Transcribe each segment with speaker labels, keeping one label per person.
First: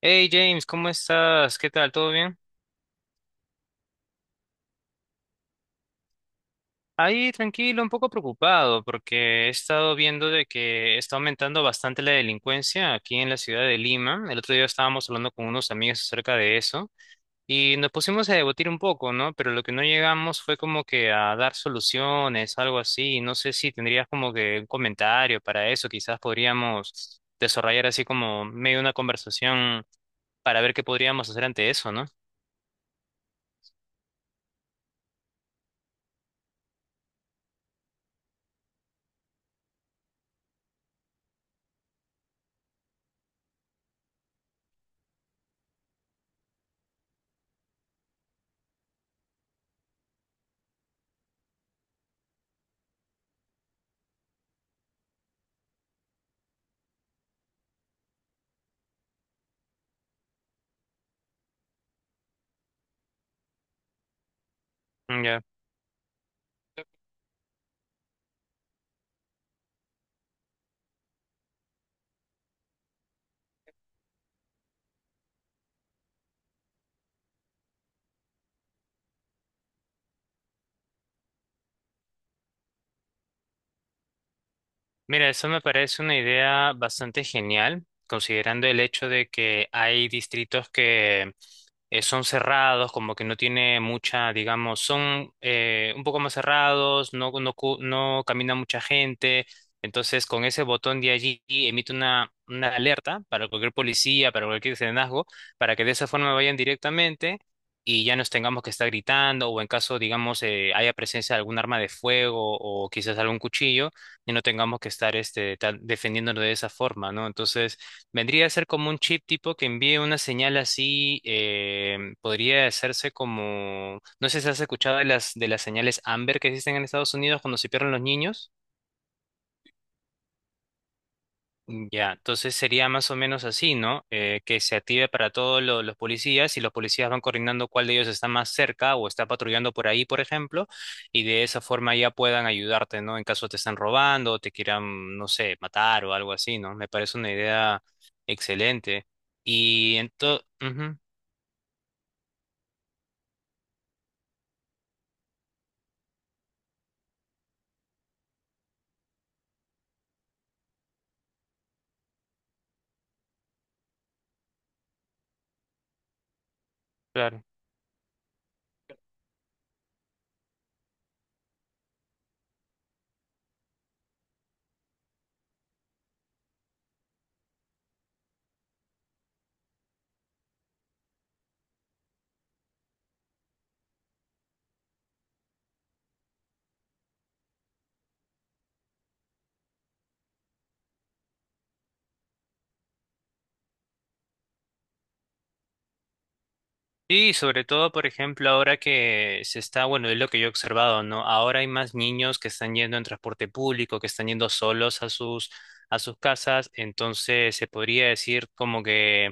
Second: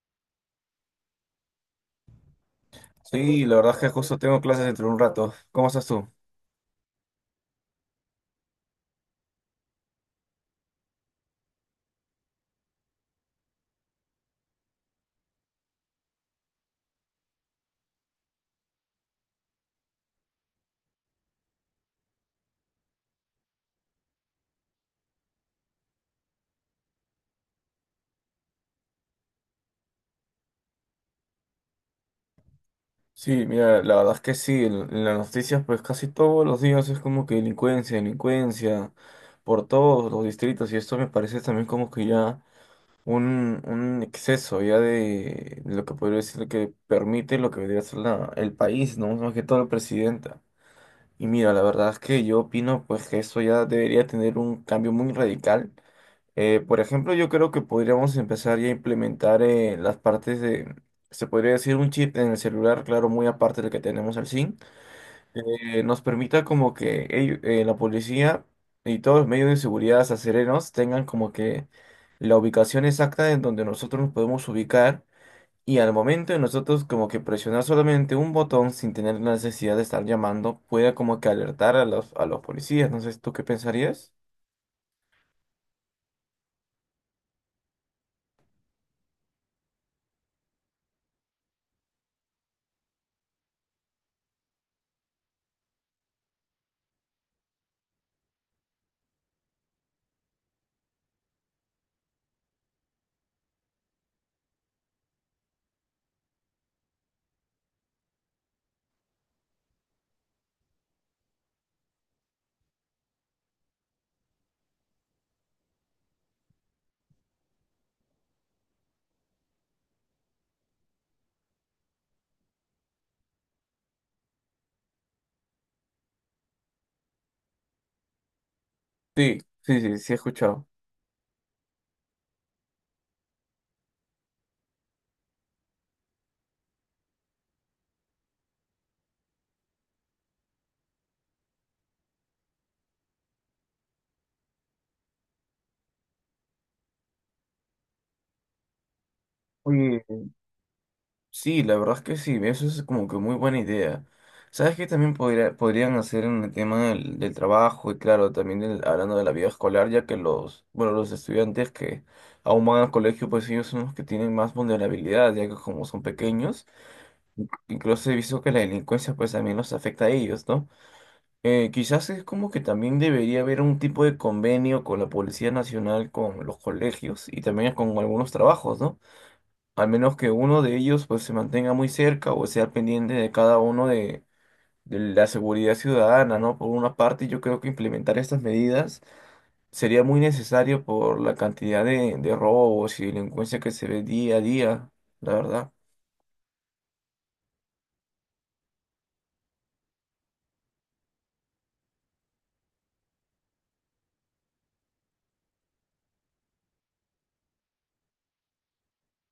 Speaker 1: Hey James, ¿cómo estás? ¿Qué tal? ¿Todo bien?
Speaker 2: Sí, la verdad es que justo tengo clases dentro de un rato. ¿Cómo estás tú?
Speaker 1: Ahí tranquilo, un poco preocupado porque he estado viendo de que está aumentando bastante la delincuencia aquí en la ciudad de Lima. El otro día estábamos hablando con unos amigos acerca de eso y nos pusimos a debatir un poco, ¿no? Pero lo que no llegamos fue como que a dar soluciones, algo así. No sé si tendrías como que un comentario para eso. Quizás podríamos desarrollar así como medio una conversación para ver qué podríamos hacer ante eso, ¿no?
Speaker 2: Sí, mira, la verdad es que sí, en las noticias pues casi todos los días es como que delincuencia, delincuencia, por todos los distritos, y esto me parece también como que ya un exceso ya de lo que podría decir que permite lo que debería ser el país, ¿no? Más que todo la presidenta. Y mira, la verdad es que yo opino pues que eso ya debería tener un cambio muy radical. Por ejemplo, yo creo que podríamos empezar ya a implementar las partes de, se podría decir, un chip en el celular, claro, muy aparte del que tenemos al SIM,
Speaker 1: Ya.
Speaker 2: que nos permita como que la policía y todos los medios de seguridad acereros tengan como que la ubicación exacta en donde nosotros nos podemos ubicar, y al momento de nosotros como que presionar solamente un botón sin tener la necesidad de estar llamando, pueda como que alertar a los, policías. No sé, ¿tú qué pensarías?
Speaker 1: Mira, eso me parece una idea bastante genial, considerando el hecho de que hay distritos que son cerrados, como que no tiene mucha, digamos, son un poco más cerrados, no, no, no camina mucha gente. Entonces, con ese botón de allí emite una alerta para cualquier policía, para cualquier serenazgo, para que de esa forma vayan directamente y ya nos tengamos que estar gritando, o en caso, digamos, haya presencia de algún arma de fuego o quizás algún cuchillo y no tengamos que estar este, defendiéndonos de esa forma, ¿no? Entonces, vendría a ser como un chip tipo que envíe una señal así, podría hacerse como, no sé si has escuchado de las señales Amber que existen en Estados Unidos cuando se pierden los niños.
Speaker 2: Sí, sí, sí, sí he escuchado.
Speaker 1: Ya, entonces sería más o menos así, ¿no? Que se active para todos los policías y los policías van coordinando cuál de ellos está más cerca o está patrullando por ahí, por ejemplo, y de esa forma ya puedan ayudarte, ¿no? En caso te están robando o te quieran, no sé, matar o algo así, ¿no? Me parece una idea excelente. Y entonces,
Speaker 2: Sí, la verdad es que sí, eso es como que muy buena idea. ¿Sabes qué también podrían hacer en el tema del trabajo y, claro, también hablando de la vida escolar, ya que los, bueno, los estudiantes que aún van al colegio, pues ellos son los que tienen más vulnerabilidad, ya que como son pequeños,
Speaker 1: claro.
Speaker 2: incluso he visto que la delincuencia pues también los afecta a ellos, ¿no? Quizás es como que también debería haber un tipo de convenio con la Policía Nacional, con los colegios y también con algunos trabajos, ¿no? Al menos que uno de ellos pues se mantenga muy cerca o sea pendiente de cada uno de, la seguridad ciudadana, ¿no? Por una parte, yo creo que implementar estas medidas sería muy necesario por la cantidad de robos y delincuencia que se ve día a día, la verdad.
Speaker 1: Y sobre todo, por ejemplo, ahora que se está, bueno, es lo que yo he observado, ¿no? Ahora hay más niños que están yendo en transporte público, que están yendo solos a sus casas, entonces se podría decir como que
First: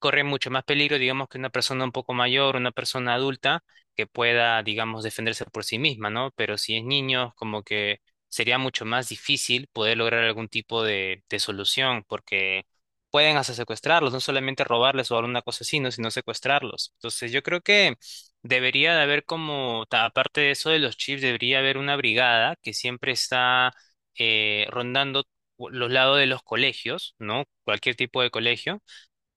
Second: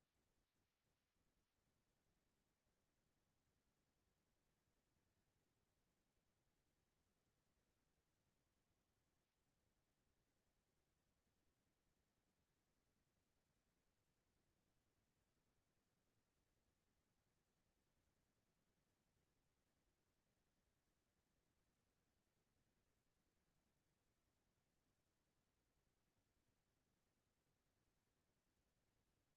Speaker 1: corre mucho más peligro, digamos, que una persona un poco mayor, una persona adulta, que pueda, digamos, defenderse por sí misma, ¿no? Pero si es niño, como que sería mucho más difícil poder lograr algún tipo de solución, porque pueden hasta secuestrarlos, no solamente robarles o alguna cosa así, ¿no? Sino secuestrarlos. Entonces yo creo que debería de haber como, aparte de eso de los chips, debería haber una brigada que siempre está rondando los lados de los colegios, ¿no? Cualquier tipo de colegio,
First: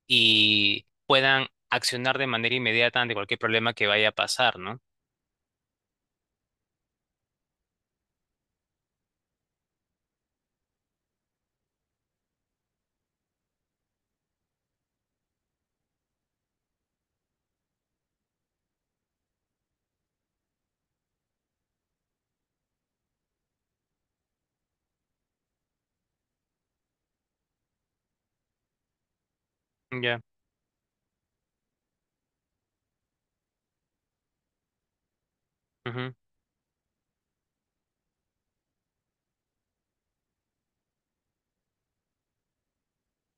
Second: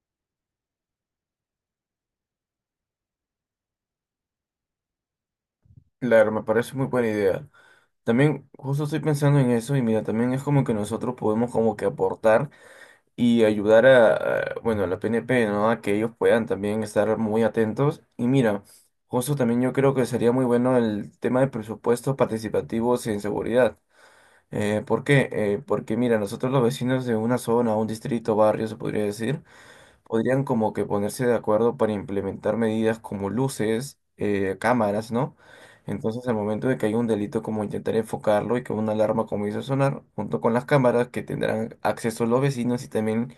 Speaker 1: y puedan accionar de manera inmediata ante cualquier problema que vaya a pasar, ¿no?
Speaker 2: Claro, me parece muy buena idea. También justo estoy pensando en eso, y mira, también es como que nosotros podemos como que aportar y ayudar bueno, a la PNP, ¿no? A que ellos puedan también estar muy atentos. Y mira, justo también yo creo que sería muy bueno el tema de presupuestos participativos en seguridad. ¿Por qué? Porque mira, nosotros los vecinos de una zona, un distrito, barrio, se podría decir,
Speaker 1: Ya.
Speaker 2: podrían como que ponerse de acuerdo para implementar medidas como luces, cámaras, ¿no?
Speaker 1: Ujú.
Speaker 2: Entonces, al momento de que hay un delito, como intentar enfocarlo y que una alarma comience a sonar, junto con las cámaras que tendrán acceso los vecinos y también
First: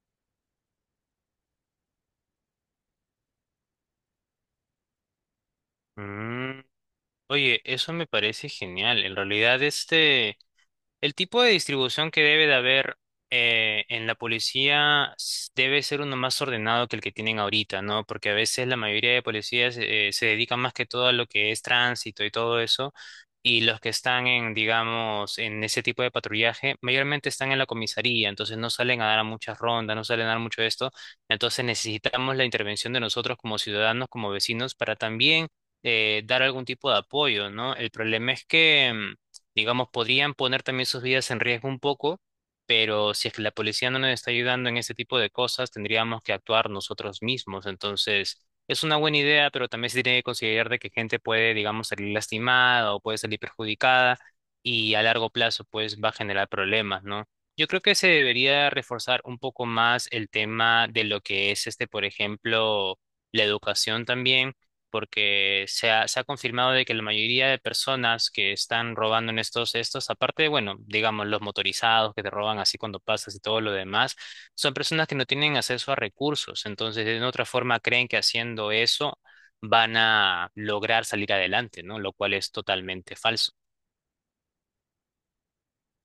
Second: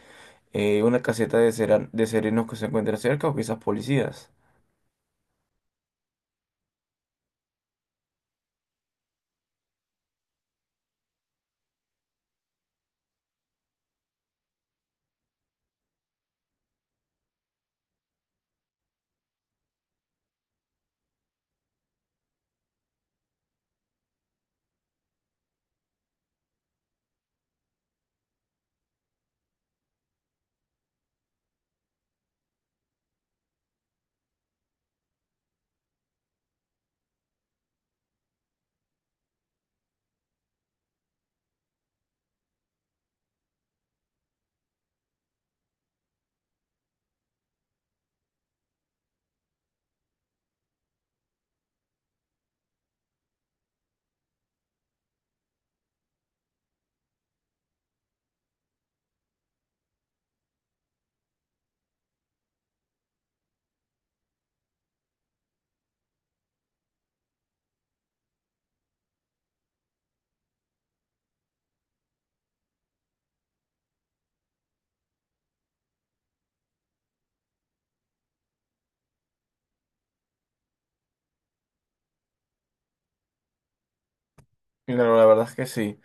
Speaker 2: una caseta de serenos que se encuentra cerca, o quizás policías.
Speaker 1: Mm. Oye, eso me parece genial. En realidad, el tipo de distribución que debe de haber en la policía debe ser uno más ordenado que el que tienen ahorita, ¿no? Porque a veces la mayoría de policías se dedican más que todo a lo que es tránsito y todo eso, y los que están en, digamos, en ese tipo de patrullaje, mayormente están en la comisaría, entonces no salen a dar a muchas rondas, no salen a dar mucho de esto, entonces necesitamos la intervención de nosotros como ciudadanos, como vecinos, para también dar algún tipo de apoyo, ¿no? El problema es que digamos, podrían poner también sus vidas en riesgo un poco, pero si es que la policía no nos está ayudando en este tipo de cosas, tendríamos que actuar nosotros mismos. Entonces, es una buena idea, pero también se tiene que considerar de que gente puede, digamos, salir lastimada o puede salir perjudicada y a largo plazo, pues, va a generar problemas, ¿no? Yo creo que se debería reforzar un poco más el tema de lo que es este, por ejemplo, la educación también porque se ha confirmado de que la mayoría de personas que están robando en estos, estos, aparte, bueno, digamos, los motorizados que te roban así cuando pasas y todo lo demás, son personas que no tienen acceso a recursos, entonces de otra forma creen que haciendo eso van a lograr salir adelante, ¿no? Lo cual es totalmente falso.
Speaker 2: Claro, la verdad es que sí.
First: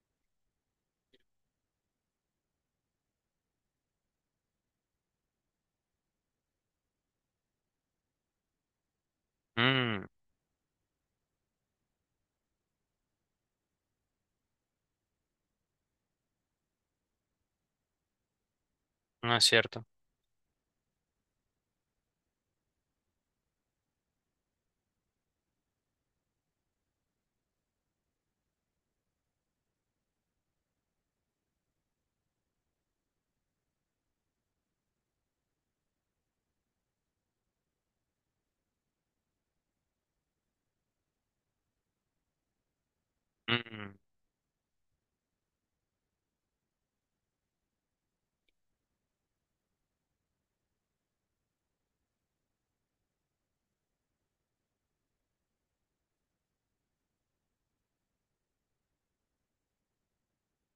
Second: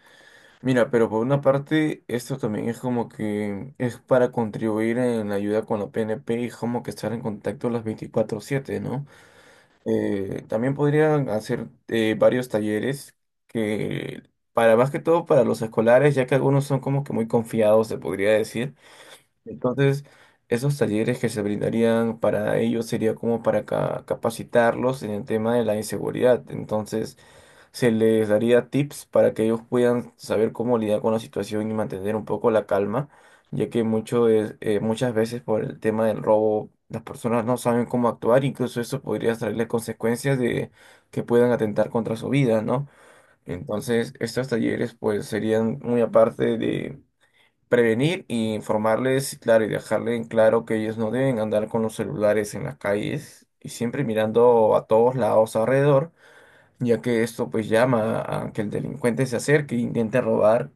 Speaker 2: Mira, pero por una parte, esto también es como que es para contribuir en la ayuda con la PNP y como que estar en contacto las 24/7, ¿no?
Speaker 1: Mm,
Speaker 2: También podrían hacer varios talleres que, para más que todo para los escolares, ya que algunos son como que muy confiados, se podría decir.
Speaker 1: no es cierto.
Speaker 2: Entonces, esos talleres que se brindarían para ellos sería como para capacitarlos en el tema de la inseguridad. Entonces, se les daría tips para que ellos puedan saber cómo lidiar con la situación y mantener un poco la calma, ya que muchas veces por el tema del robo las personas no saben cómo actuar, incluso eso podría traerles consecuencias de que puedan atentar contra su vida, ¿no?
Speaker 1: Mm.
Speaker 2: Entonces, estos talleres pues serían muy aparte, prevenir y informarles, claro, y dejarle en claro que ellos no deben andar con los celulares en las calles y siempre mirando a todos lados alrededor, ya que esto pues llama a que el delincuente se acerque e intente robar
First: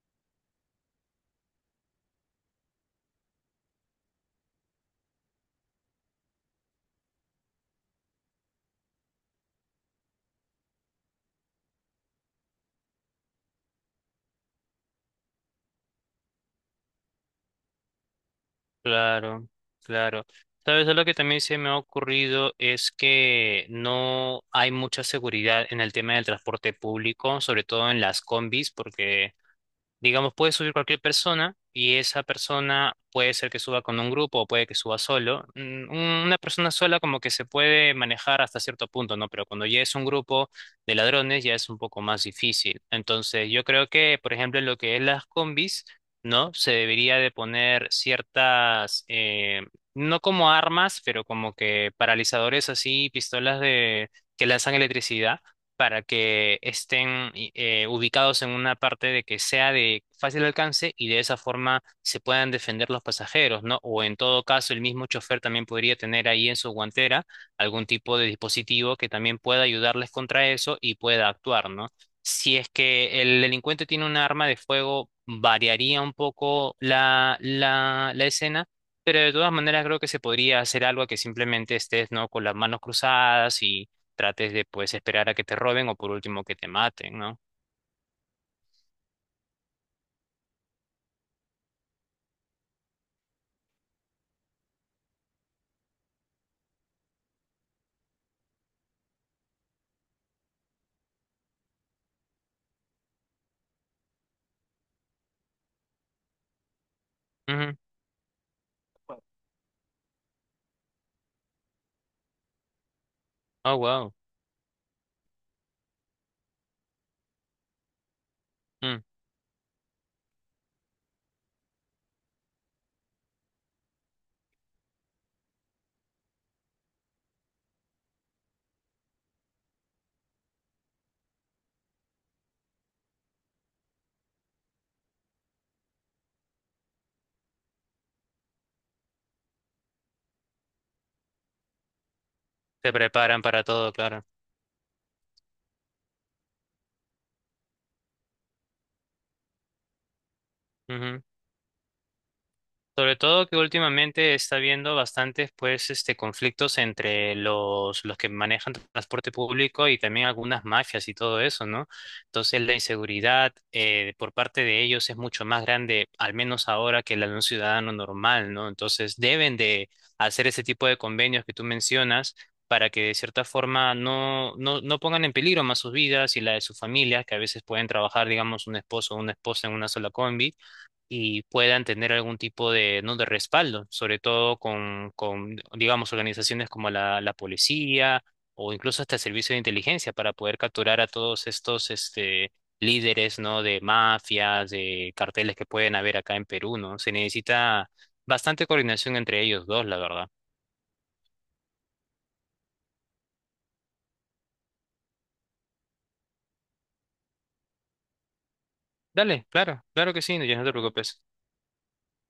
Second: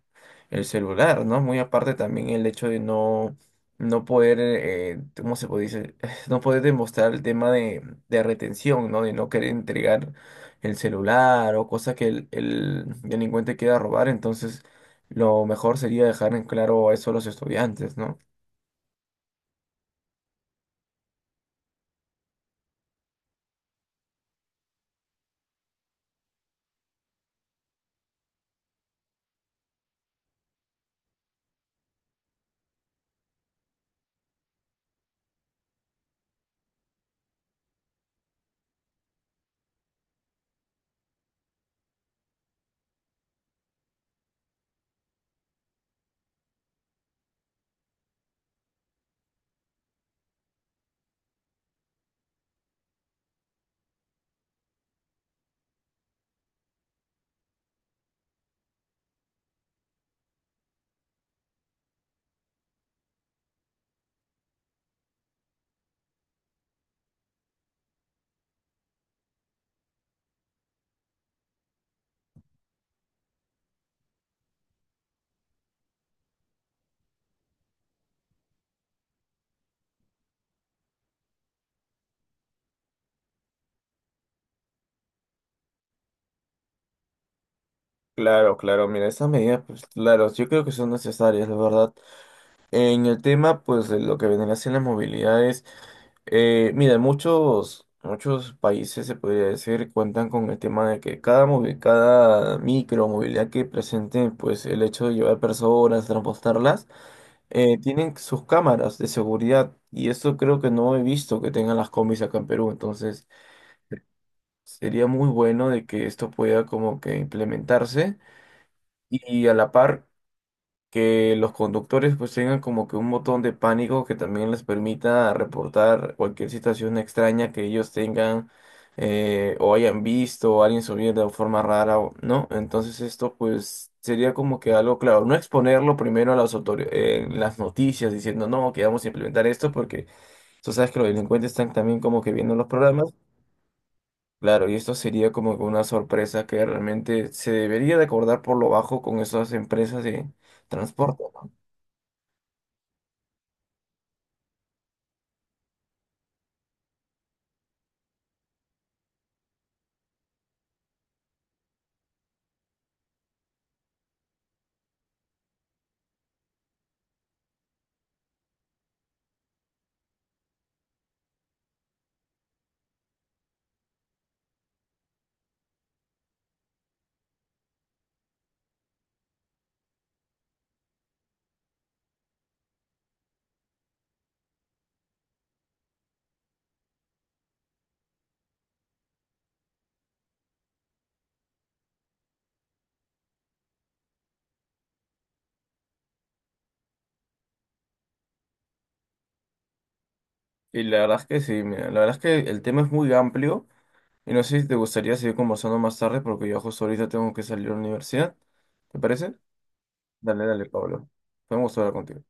Speaker 2: el celular, ¿no? Muy aparte también el hecho de no poder, ¿cómo se puede decir? No poder demostrar el tema de, retención, ¿no? De no querer entregar el celular o cosa que el delincuente quiera robar, entonces lo mejor sería dejar en claro eso a los estudiantes, ¿no?
Speaker 1: Claro, claro. Sabes, lo que también se me ha ocurrido es que no hay mucha seguridad en el tema del transporte público, sobre todo en las combis, porque digamos, puede subir cualquier persona y esa persona puede ser que suba con un grupo o puede que suba solo. Mm, una persona sola como que se puede manejar hasta cierto punto, ¿no? Pero cuando ya es un grupo de ladrones ya es un poco más difícil. Entonces, yo creo que, por ejemplo, en lo que es las combis, ¿no? Se debería de poner ciertas, no como armas, pero como que paralizadores así, pistolas de que lanzan electricidad para que estén ubicados en una parte de que sea de fácil alcance y de esa forma se puedan defender los pasajeros, ¿no? O en todo caso, el mismo chofer también podría tener ahí en su guantera algún tipo de dispositivo que también pueda ayudarles contra eso y pueda actuar, ¿no? Si es que el delincuente tiene un arma de fuego, variaría un poco la, la, la escena. Pero de todas maneras creo que se podría hacer algo que simplemente estés, ¿no? Con las manos cruzadas y trates de pues esperar a que te roben o por último que te maten, ¿no?
Speaker 2: Claro, claro, mira, esas medidas, pues claro, yo creo que son necesarias, la verdad. En el tema, pues, de lo que vendría siendo las movilidades, mira, muchos países, se podría decir, cuentan con el tema de que cada micro movilidad que presente, pues, el hecho de llevar personas, transportarlas,
Speaker 1: Ujú.
Speaker 2: tienen sus cámaras de seguridad. Y esto creo que no he visto que tengan las combis acá en Perú. Entonces,
Speaker 1: Oh, wow.
Speaker 2: sería muy bueno de que esto pueda como que implementarse.
Speaker 1: Mm.
Speaker 2: Y a la par, que los conductores pues tengan como que un botón de pánico que también les permita reportar cualquier situación extraña que ellos tengan, o hayan visto, o alguien subir de forma rara, ¿no? Entonces, esto pues sería como que algo, claro, no exponerlo primero a las autoridades, en las noticias diciendo no, que vamos a implementar esto, porque tú sabes que los delincuentes están también como que viendo los
Speaker 1: Se
Speaker 2: programas.
Speaker 1: preparan para todo, claro.
Speaker 2: Claro, y esto sería como que una sorpresa que realmente se debería de acordar por lo bajo con esas empresas de transporte.
Speaker 1: Ujú. Sobre todo que últimamente está habiendo bastantes pues este conflictos entre los que manejan transporte público y también algunas mafias y todo eso, ¿no? Entonces la inseguridad por parte de ellos es mucho más grande, al menos ahora, que la de un ciudadano normal, ¿no? Entonces deben de hacer ese tipo de convenios que tú mencionas para que de cierta forma no, no, no pongan en peligro más sus vidas y la de sus familias, que a veces pueden trabajar, digamos, un esposo o una esposa en una sola combi y puedan tener algún tipo de, ¿no? de respaldo, sobre todo con, digamos, organizaciones como la policía o incluso hasta el servicio de inteligencia para poder capturar a todos estos este, líderes, ¿no? de mafias, de carteles que pueden haber acá en Perú, ¿no? Se necesita bastante coordinación entre ellos dos, la verdad.
Speaker 2: Y la verdad es que sí, mira, la verdad es que el tema es muy amplio y no sé si te gustaría seguir conversando más tarde, porque yo justo ahorita tengo que salir a la universidad. ¿Te parece?
Speaker 1: Dale, claro, claro que sí, no,
Speaker 2: Dale,
Speaker 1: ya no
Speaker 2: dale,
Speaker 1: te
Speaker 2: Pablo.
Speaker 1: preocupes.
Speaker 2: Fue un gusto hablar contigo.